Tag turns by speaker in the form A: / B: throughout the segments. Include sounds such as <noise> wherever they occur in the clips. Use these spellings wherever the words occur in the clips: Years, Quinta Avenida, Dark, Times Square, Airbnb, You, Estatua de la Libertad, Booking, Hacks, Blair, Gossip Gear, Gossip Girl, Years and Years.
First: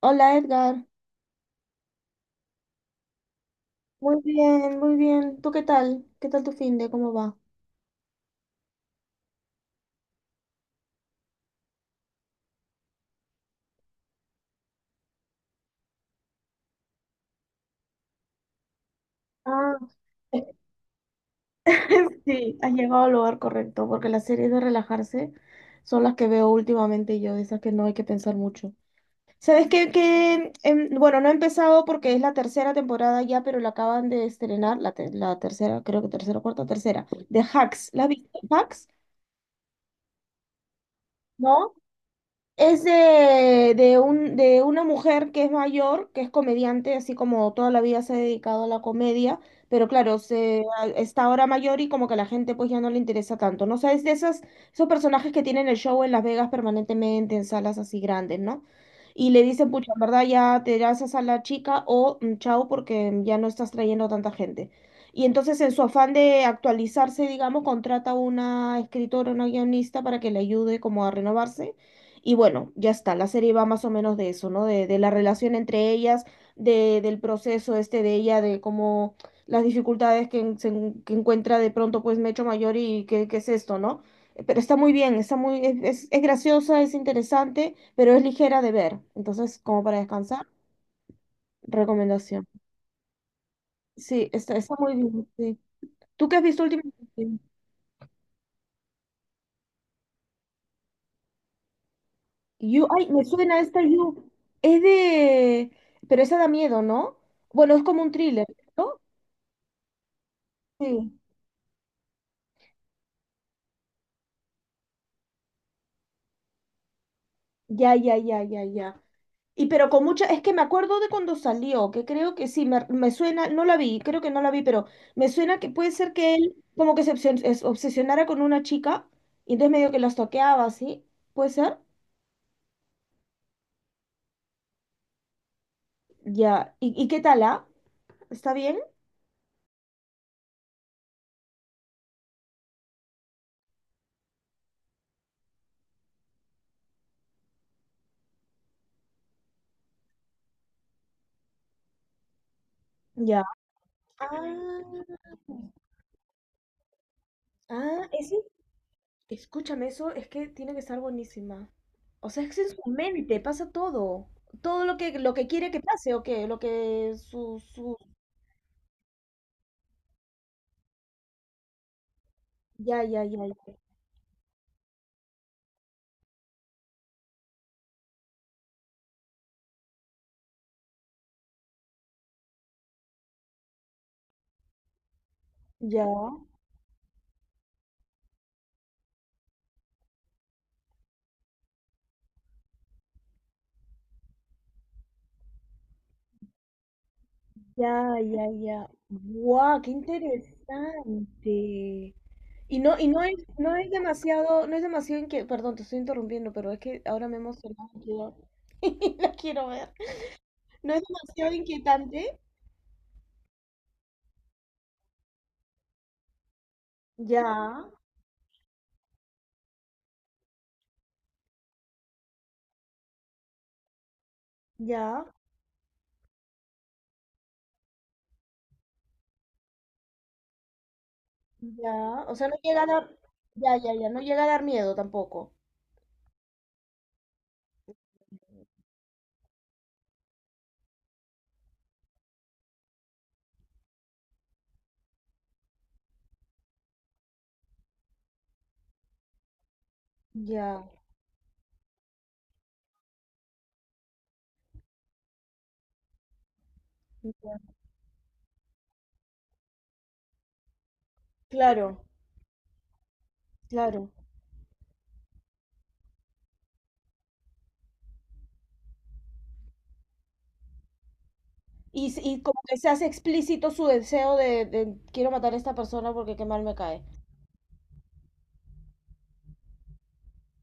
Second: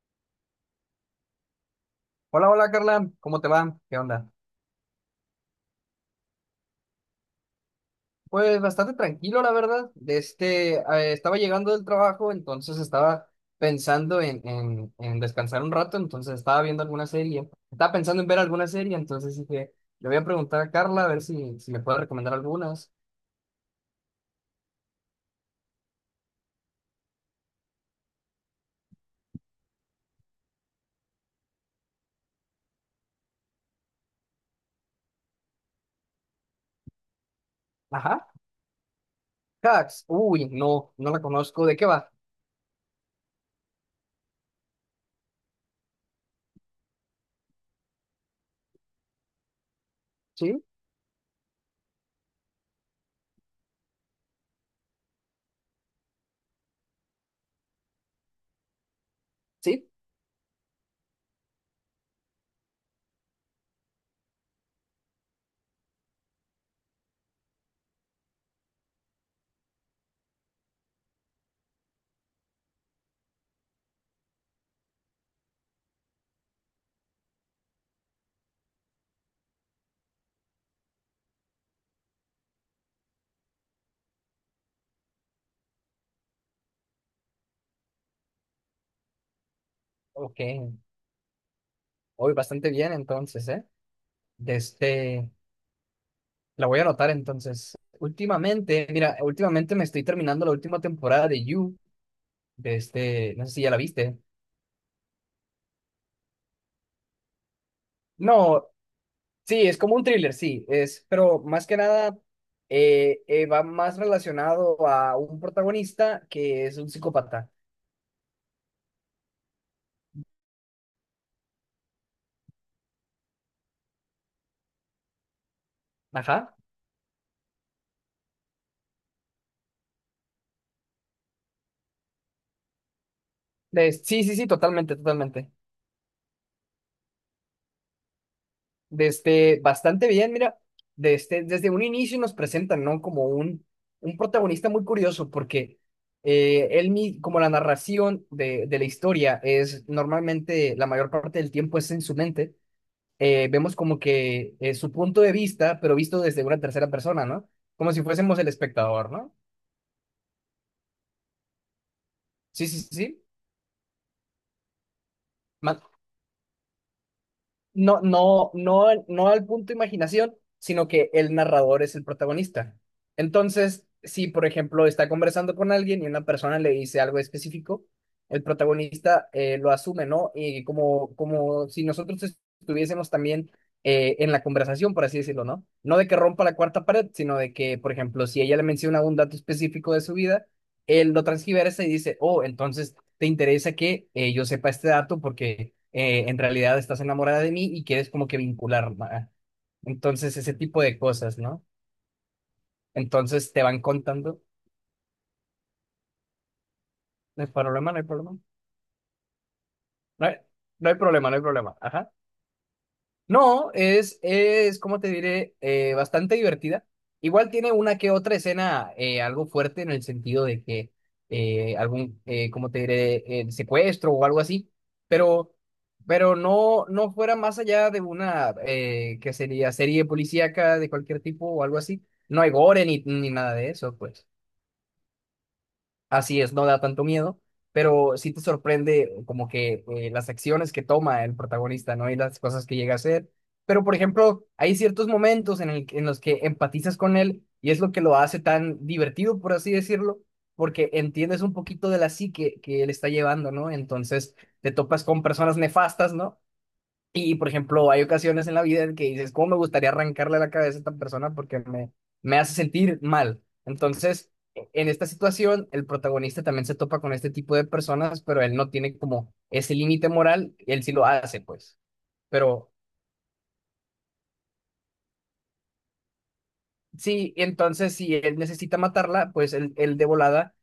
A: Hola, Edgar.
B: Hola, hola Carla, ¿cómo te va? ¿Qué
A: Muy
B: onda?
A: bien, muy bien. ¿Tú qué tal? ¿Qué tal tu finde? ¿Cómo va?
B: Pues bastante tranquilo, la verdad. Estaba llegando del trabajo, entonces estaba pensando en descansar un rato, entonces estaba viendo alguna serie. Estaba pensando en ver alguna serie, entonces dije,
A: Ah.
B: le voy a preguntar a Carla a ver si me puede
A: <laughs>
B: recomendar
A: Sí, has
B: algunas.
A: llegado al lugar correcto, porque las series de relajarse son las que veo últimamente yo, de esas que no hay que pensar mucho. ¿Sabes qué? Que, bueno, no he empezado porque es la tercera temporada ya, pero la acaban de estrenar, la tercera, creo que tercera, cuarta, tercera, de Hacks. ¿La has
B: Ajá,
A: visto? ¿Hacks?
B: Hacks. Uy, no, no la conozco.
A: ¿No?
B: ¿De qué va?
A: Es de una mujer que es mayor, que es comediante, así como toda la vida se ha dedicado a la comedia, pero claro,
B: ¿Sí?
A: está ahora mayor y como que a la gente pues ya no le interesa tanto, ¿no? O sea, es de esos personajes que tienen el show en Las Vegas permanentemente en salas así grandes, ¿no? Y le dicen,
B: ¿Sí?
A: pucha, en verdad ya te das a sala chica o chao porque ya no estás trayendo tanta gente. Y entonces en su afán de actualizarse, digamos, contrata a una escritora, una guionista para que le ayude como a renovarse y bueno, ya está, la serie va más o menos de eso, ¿no? De la relación entre ellas, del proceso este de ella, de cómo las dificultades que, en- se en- que encuentra de pronto pues Mecho Mayor y qué es esto, ¿no? Pero está muy bien, está muy, es graciosa, es interesante, pero es ligera de ver. Entonces, como para
B: Ok.
A: descansar,
B: Hoy
A: recomendación.
B: bastante bien, entonces, ¿eh?
A: Sí, está,
B: De
A: está muy bien,
B: este.
A: sí. ¿Tú qué has visto
B: La voy a anotar
A: últimamente?
B: entonces. Últimamente, mira, últimamente me estoy terminando la última temporada de You,
A: You, ay, me
B: no sé
A: suena
B: si ya la
A: esta
B: viste.
A: You. Es de... Pero esa da miedo, ¿no? Bueno, es como un thriller,
B: No,
A: ¿no?
B: sí, es como un thriller, sí, es,
A: Sí.
B: pero más que nada, va más relacionado a un protagonista que es un psicópata.
A: Ya, ya, ya, ya, ya. Y pero con mucha, es que me acuerdo de cuando salió, que creo que sí, me suena, no la vi, creo que no la vi, pero me suena que puede ser que él
B: Ajá.
A: como que se obsesionara con una chica y entonces medio que las toqueaba, ¿sí? ¿Puede ser?
B: Sí, sí, sí, totalmente, totalmente.
A: Ya. ¿Y qué tal, ah? ¿Está bien?
B: Desde bastante bien, mira, desde un inicio nos presentan, ¿no? Como un protagonista muy curioso, porque como la narración de la historia es normalmente la mayor parte del tiempo es en su mente,
A: Ya.
B: vemos como
A: Ah,
B: que su punto de vista, pero visto desde una tercera persona, ¿no? Como si
A: ah, ese,
B: fuésemos el espectador, ¿no?
A: escúchame, eso es que tiene que estar buenísima. O sea, es que
B: Sí,
A: en su
B: sí, sí.
A: mente pasa todo. Todo lo que, quiere que pase, o qué, lo que su,
B: No, al punto imaginación, sino que el narrador es el protagonista.
A: ya, ya, ya. Ya.
B: Entonces, si por ejemplo está conversando con alguien y una persona le dice algo específico, el protagonista lo asume, ¿no? Y como, como si nosotros estuviésemos también en la conversación, por así decirlo, ¿no? No
A: Ya,
B: de que rompa la cuarta pared, sino de que, por ejemplo, si ella le menciona un dato específico de su vida, él lo transgiversa y dice, oh, entonces te interesa que yo sepa este dato porque en realidad estás enamorada de mí y quieres
A: ya,
B: como que
A: ya, ya.
B: vincular.
A: ¡Guau! ¡Qué
B: Entonces, ese tipo de cosas, ¿no?
A: interesante! Y no es,
B: Entonces te
A: no
B: van
A: es
B: contando.
A: demasiado, no es demasiado inque- Perdón, te estoy interrumpiendo, pero es que ahora me he
B: No hay
A: emocionado
B: problema, no
A: y
B: hay
A: quiero-
B: problema.
A: <laughs> la quiero ver.
B: No hay, no
A: No
B: hay
A: es
B: problema, no hay
A: demasiado
B: problema. Ajá.
A: inquietante.
B: No, es, como te diré, bastante divertida.
A: Ya,
B: Igual tiene una que otra escena algo fuerte en el sentido de que como te diré, el secuestro o algo así,
A: ya,
B: pero, pero no, no fuera más allá de una que sería serie policíaca de cualquier tipo o algo así.
A: ya. O
B: No
A: sea,
B: hay
A: no llega
B: gore
A: a
B: ni,
A: dar,
B: ni nada de
A: ya, ya,
B: eso,
A: ya, no
B: pues.
A: llega a dar miedo tampoco.
B: Así es, no da tanto miedo, pero sí te sorprende como que las acciones que toma el protagonista, ¿no? Y las cosas que llega a hacer. Pero, por ejemplo, hay ciertos momentos en los que empatizas con él y es lo que lo hace tan divertido, por así decirlo,
A: Ya,
B: porque entiendes un poquito de la psique que él está llevando, ¿no? Entonces te topas con personas nefastas, ¿no? Y, por
A: ya.
B: ejemplo, hay ocasiones en la vida en que dices, ¿cómo me gustaría arrancarle la cabeza a esta persona porque
A: Claro,
B: me hace sentir mal?
A: claro.
B: Entonces, en esta situación, el protagonista también se topa con este tipo de personas, pero él no tiene como ese límite moral, él sí lo hace, pues.
A: Y como
B: Pero
A: que se hace explícito su deseo de quiero matar a esta persona porque qué mal me cae.
B: sí, entonces si él necesita matarla, pues él de volada,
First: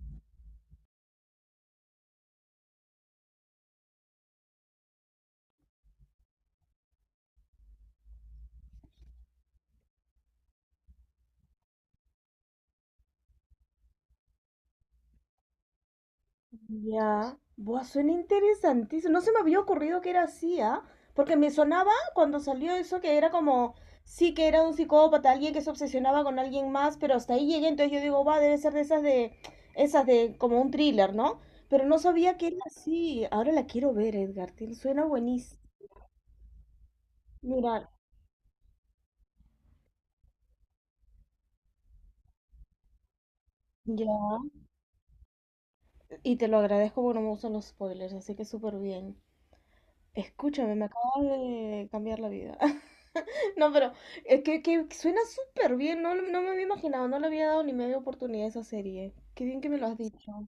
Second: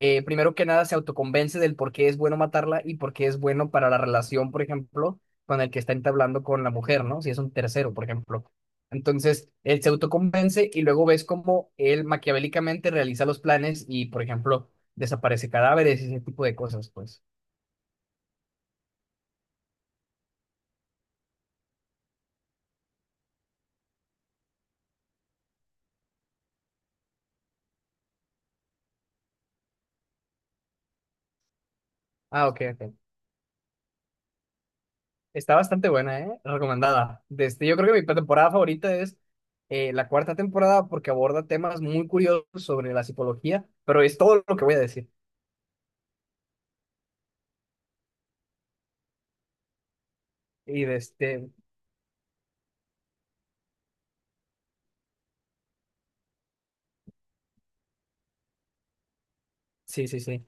B: primero que nada, se autoconvence del por qué es bueno matarla y por qué es bueno para la relación, por ejemplo, con el que está entablando con la mujer, ¿no? Si es un tercero, por ejemplo. Entonces, él se autoconvence y luego ves cómo él maquiavélicamente realiza los planes y, por ejemplo, desaparece cadáveres y ese tipo de cosas, pues.
A: Ya, buah, suena interesantísimo. No se me había ocurrido que era así, ¿ah? Porque me sonaba cuando salió eso que era como, sí que era un psicópata, alguien que se obsesionaba con alguien más, pero hasta ahí llegué, entonces yo digo, va, debe ser de, esas de como un thriller, ¿no? Pero no sabía
B: Ah,
A: que era
B: ok, ok.
A: así. Ahora la quiero ver, Edgar, suena
B: Está
A: buenísimo.
B: bastante buena, ¿eh? Recomendada. Desde, yo
A: Mira,
B: creo que mi temporada favorita es la cuarta temporada porque aborda temas muy curiosos sobre la psicología, pero es
A: ya.
B: todo lo que voy a decir.
A: Y te lo agradezco porque no me gustan los spoilers, así que súper bien. Escúchame,
B: Y
A: me
B: de
A: acabas
B: este,
A: de cambiar la vida. <laughs> No, pero que suena súper bien. No, no me había imaginado, no le había dado ni media oportunidad a esa serie. Qué bien que me lo has
B: sí, sí, sí.
A: dicho.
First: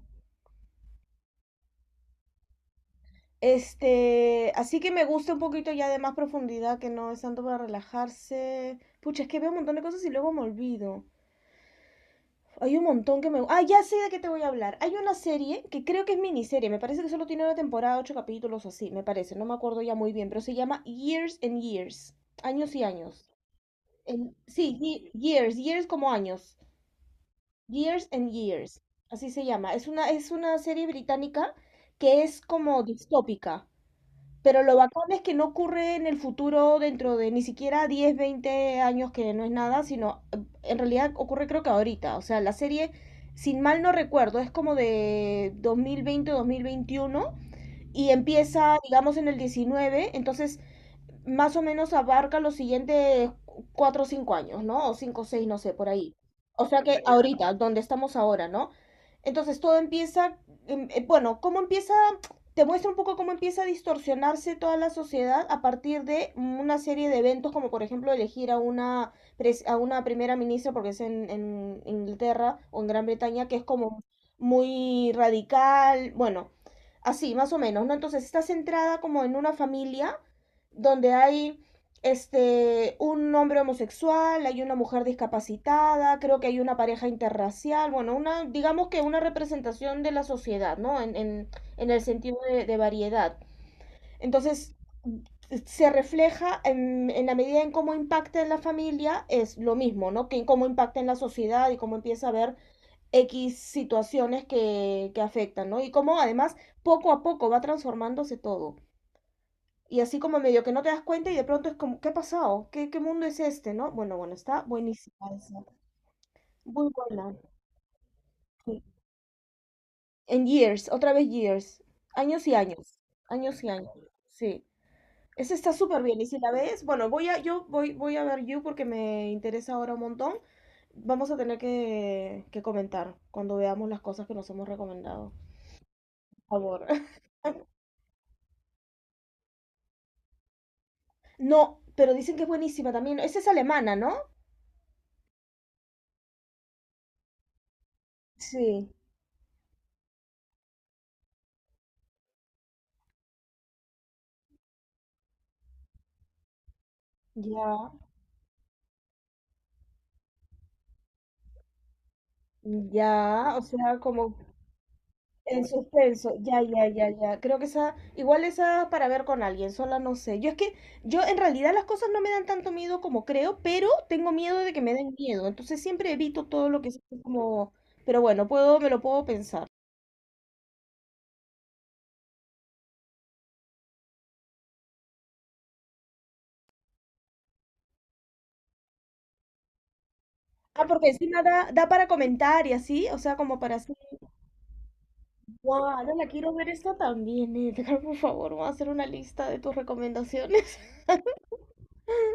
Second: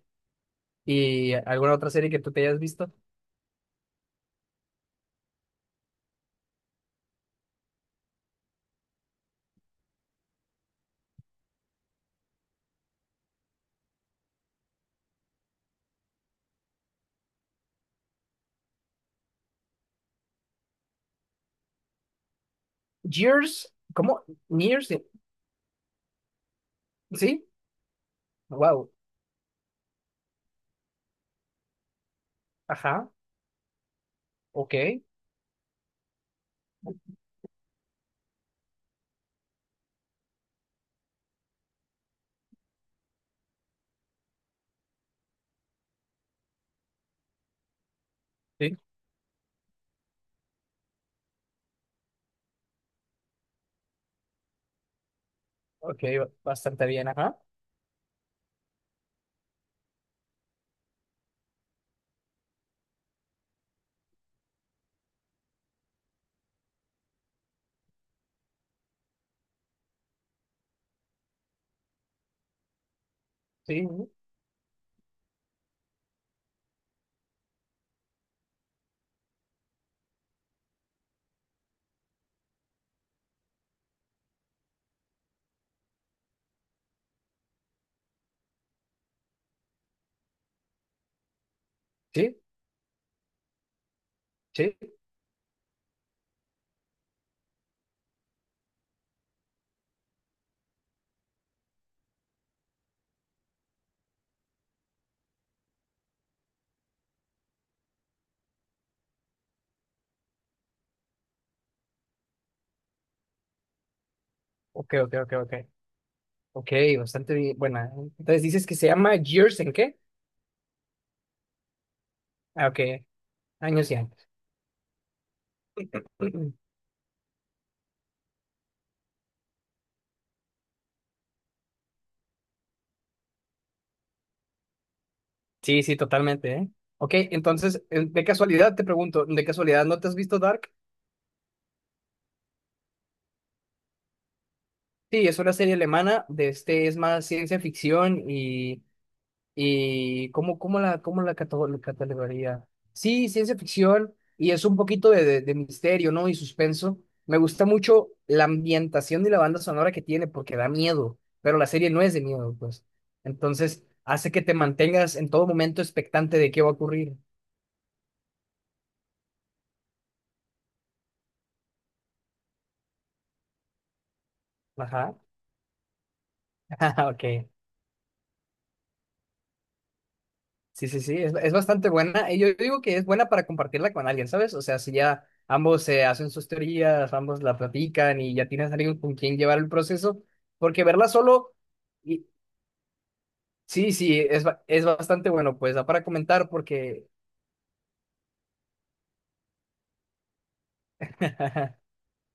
B: ¿Y alguna otra serie que tú te hayas visto?
A: Así que me gusta un poquito ya de más profundidad, que no es tanto para relajarse. Pucha, es que veo un montón de cosas y luego me olvido. Hay un montón que me... Ah, ya sé de qué te voy a hablar. Hay una serie que creo que es miniserie, me parece que solo tiene una temporada, ocho capítulos o así, me parece, no me acuerdo ya muy bien, pero se llama Years and Years, años y años.
B: Years, ¿cómo?
A: Sí,
B: Years,
A: years, years como años.
B: sí.
A: Years and Years,
B: Wow.
A: así se llama. Es una serie británica que es como
B: Ajá.
A: distópica, pero lo
B: Ok.
A: bacán es que no ocurre en el futuro dentro de ni siquiera 10-20 años, que no es nada, sino en realidad ocurre creo que ahorita. O sea, la serie, sin mal no recuerdo, es como de dos mil veinte 2021 y empieza,
B: Sí.
A: digamos, en el 19, entonces más o menos abarca los siguientes 4 o 5 años, ¿no? O 5 o 6, no sé, por
B: Ok,
A: ahí. O sea
B: bastante
A: que
B: bien. Ajá.
A: ahorita, donde estamos ahora, ¿no? Entonces todo empieza, bueno, cómo empieza, te muestra un poco cómo empieza a distorsionarse toda la sociedad a partir de una serie de eventos, como por ejemplo elegir a una, a una primera ministra, porque es en Inglaterra o en Gran Bretaña, que es
B: Sí.
A: como muy radical, bueno, así, más o menos, ¿no? Entonces está centrada como en una familia donde hay un hombre homosexual, hay una mujer discapacitada, creo que hay una pareja interracial, bueno, una, digamos que una representación de la sociedad, ¿no? En el sentido
B: Sí.
A: de variedad. Entonces,
B: Sí.
A: se refleja en la medida en cómo impacta en la familia, es lo mismo, ¿no? Que en cómo impacta en la sociedad y cómo empieza a haber X situaciones que afectan, ¿no? Y cómo además poco a poco va transformándose todo. Y así como medio que no te das cuenta y de pronto es como, ¿qué ha pasado? ¿Qué mundo es este, no? Bueno, bueno, está
B: Ok, ok, ok,
A: buenísima
B: ok.
A: esa.
B: Ok,
A: Muy buena.
B: bastante bien. Buena. Entonces dices que
A: Sí.
B: se llama Years, ¿en qué?
A: En Years, otra vez Years. Años y
B: Ah, ok.
A: años. Años y años.
B: Años y años.
A: Sí. Esa está súper bien. Y si la ves, bueno, voy a ver You porque me interesa ahora un montón. Vamos a tener que comentar cuando veamos las cosas que nos hemos recomendado.
B: Sí, sí,
A: Por
B: totalmente, ¿eh?
A: favor.
B: Ok,
A: <laughs>
B: entonces, de casualidad te pregunto, ¿de casualidad no te has visto Dark?
A: No, pero dicen que es buenísima también. Esa es alemana, ¿no?
B: Sí, es una serie alemana, de este es más ciencia ficción
A: Sí.
B: y ¿cómo, cómo la la catalogaría? Sí, ciencia ficción y es un poquito de misterio, ¿no? Y suspenso. Me gusta
A: Ya.
B: mucho la ambientación y la banda sonora que tiene porque da miedo, pero la serie no es de miedo, pues.
A: Ya, o
B: Entonces,
A: sea,
B: hace
A: como
B: que te mantengas en todo
A: en
B: momento
A: suspenso,
B: expectante de
A: ya,
B: qué va a
A: ya, ya,
B: ocurrir.
A: ya. Creo que esa, igual esa para ver con alguien, sola no sé. Yo es que, yo en realidad las cosas no me dan tanto miedo como creo, pero tengo miedo de que me den
B: Ajá.
A: miedo. Entonces siempre evito todo lo que
B: <laughs>
A: es así
B: Ok.
A: como, pero bueno, puedo, me lo puedo pensar.
B: Sí, sí, sí, es bastante buena. Y yo digo que es buena para compartirla con alguien, ¿sabes? O sea, si ya ambos se hacen sus teorías, ambos la platican y ya tienes alguien con quien llevar el proceso, porque
A: Ah, porque
B: verla
A: encima
B: solo,
A: da para
B: y,
A: comentar y así, o sea, como para
B: sí,
A: así,
B: sí, es, es bastante bueno, pues
A: wow,
B: da para
A: ahora la
B: comentar
A: quiero ver esta
B: porque
A: también, Edgar, por favor, voy a hacer una lista de tus recomendaciones. <laughs>
B: <laughs>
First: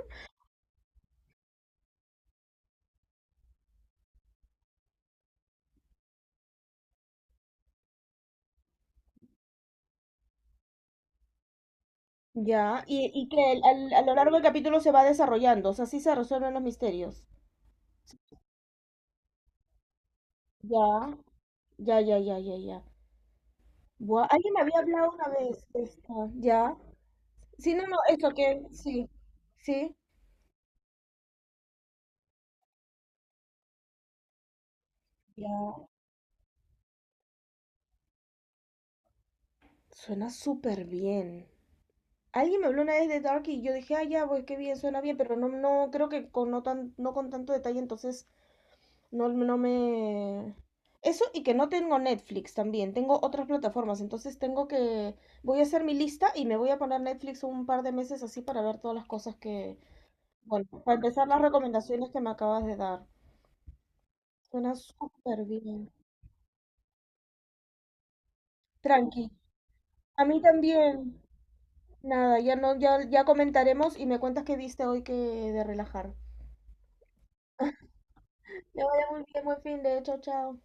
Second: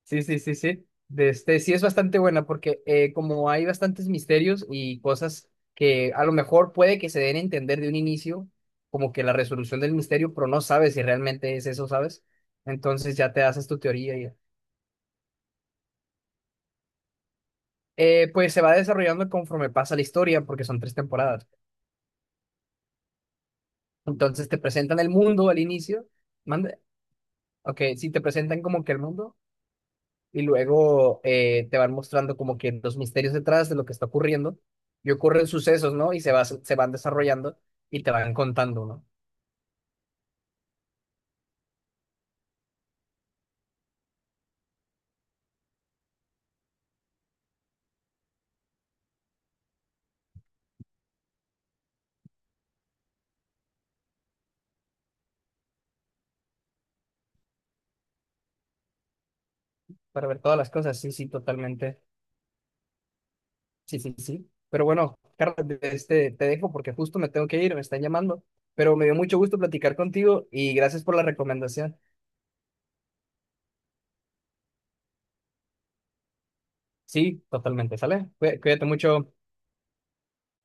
B: Sí, sí, sí, sí. De este, sí es bastante buena porque como hay bastantes misterios y cosas que a lo mejor puede que se den a entender de un inicio, como que la resolución del misterio, pero no sabes si realmente es eso, ¿sabes?
A: Ya, y,
B: Entonces
A: y
B: ya
A: que
B: te haces tu
A: a lo
B: teoría y
A: largo del capítulo se va desarrollando, o sea, así se resuelven los misterios.
B: pues se va desarrollando conforme pasa la historia porque son tres
A: Ya,
B: temporadas.
A: ya, ya, ya, ya, ya. Buah,
B: Entonces
A: alguien
B: te
A: me había
B: presentan el
A: hablado una
B: mundo al
A: vez de
B: inicio,
A: esta, ¿ya?
B: mande,
A: Sí,
B: ok,
A: no, no,
B: sí te
A: eso
B: presentan
A: que,
B: como que el
A: sí,
B: mundo.
A: sí,
B: Y luego te van mostrando como que los misterios detrás de lo que está ocurriendo y ocurren
A: ya.
B: sucesos, ¿no? Y se van desarrollando y te van contando, ¿no?
A: Suena súper bien. Alguien me habló una vez de Dark y yo dije, ah, ya, pues qué bien, suena bien, pero no, no, creo que con no con tanto detalle, entonces no, no me... Eso y que no tengo Netflix también, tengo otras plataformas, entonces tengo que... Voy a hacer mi lista y me voy a poner Netflix un par de meses así para ver todas las cosas que...
B: Para ver todas
A: Bueno,
B: las
A: para
B: cosas, sí,
A: empezar
B: sí,
A: las
B: totalmente,
A: recomendaciones que me acabas de dar.
B: sí, sí, sí.
A: Suena
B: Pero bueno,
A: súper
B: Carlos,
A: bien.
B: te dejo porque justo me tengo que ir, me están llamando, pero me dio
A: Tranqui.
B: mucho gusto platicar
A: A mí
B: contigo y gracias por
A: también.
B: la recomendación.
A: Nada, ya no, ya, ya comentaremos y me cuentas qué viste hoy que de relajar.
B: Sí, totalmente, ¿sale?
A: Que
B: Cuídate
A: vaya muy
B: mucho.
A: bien, buen fin de, chao, chao.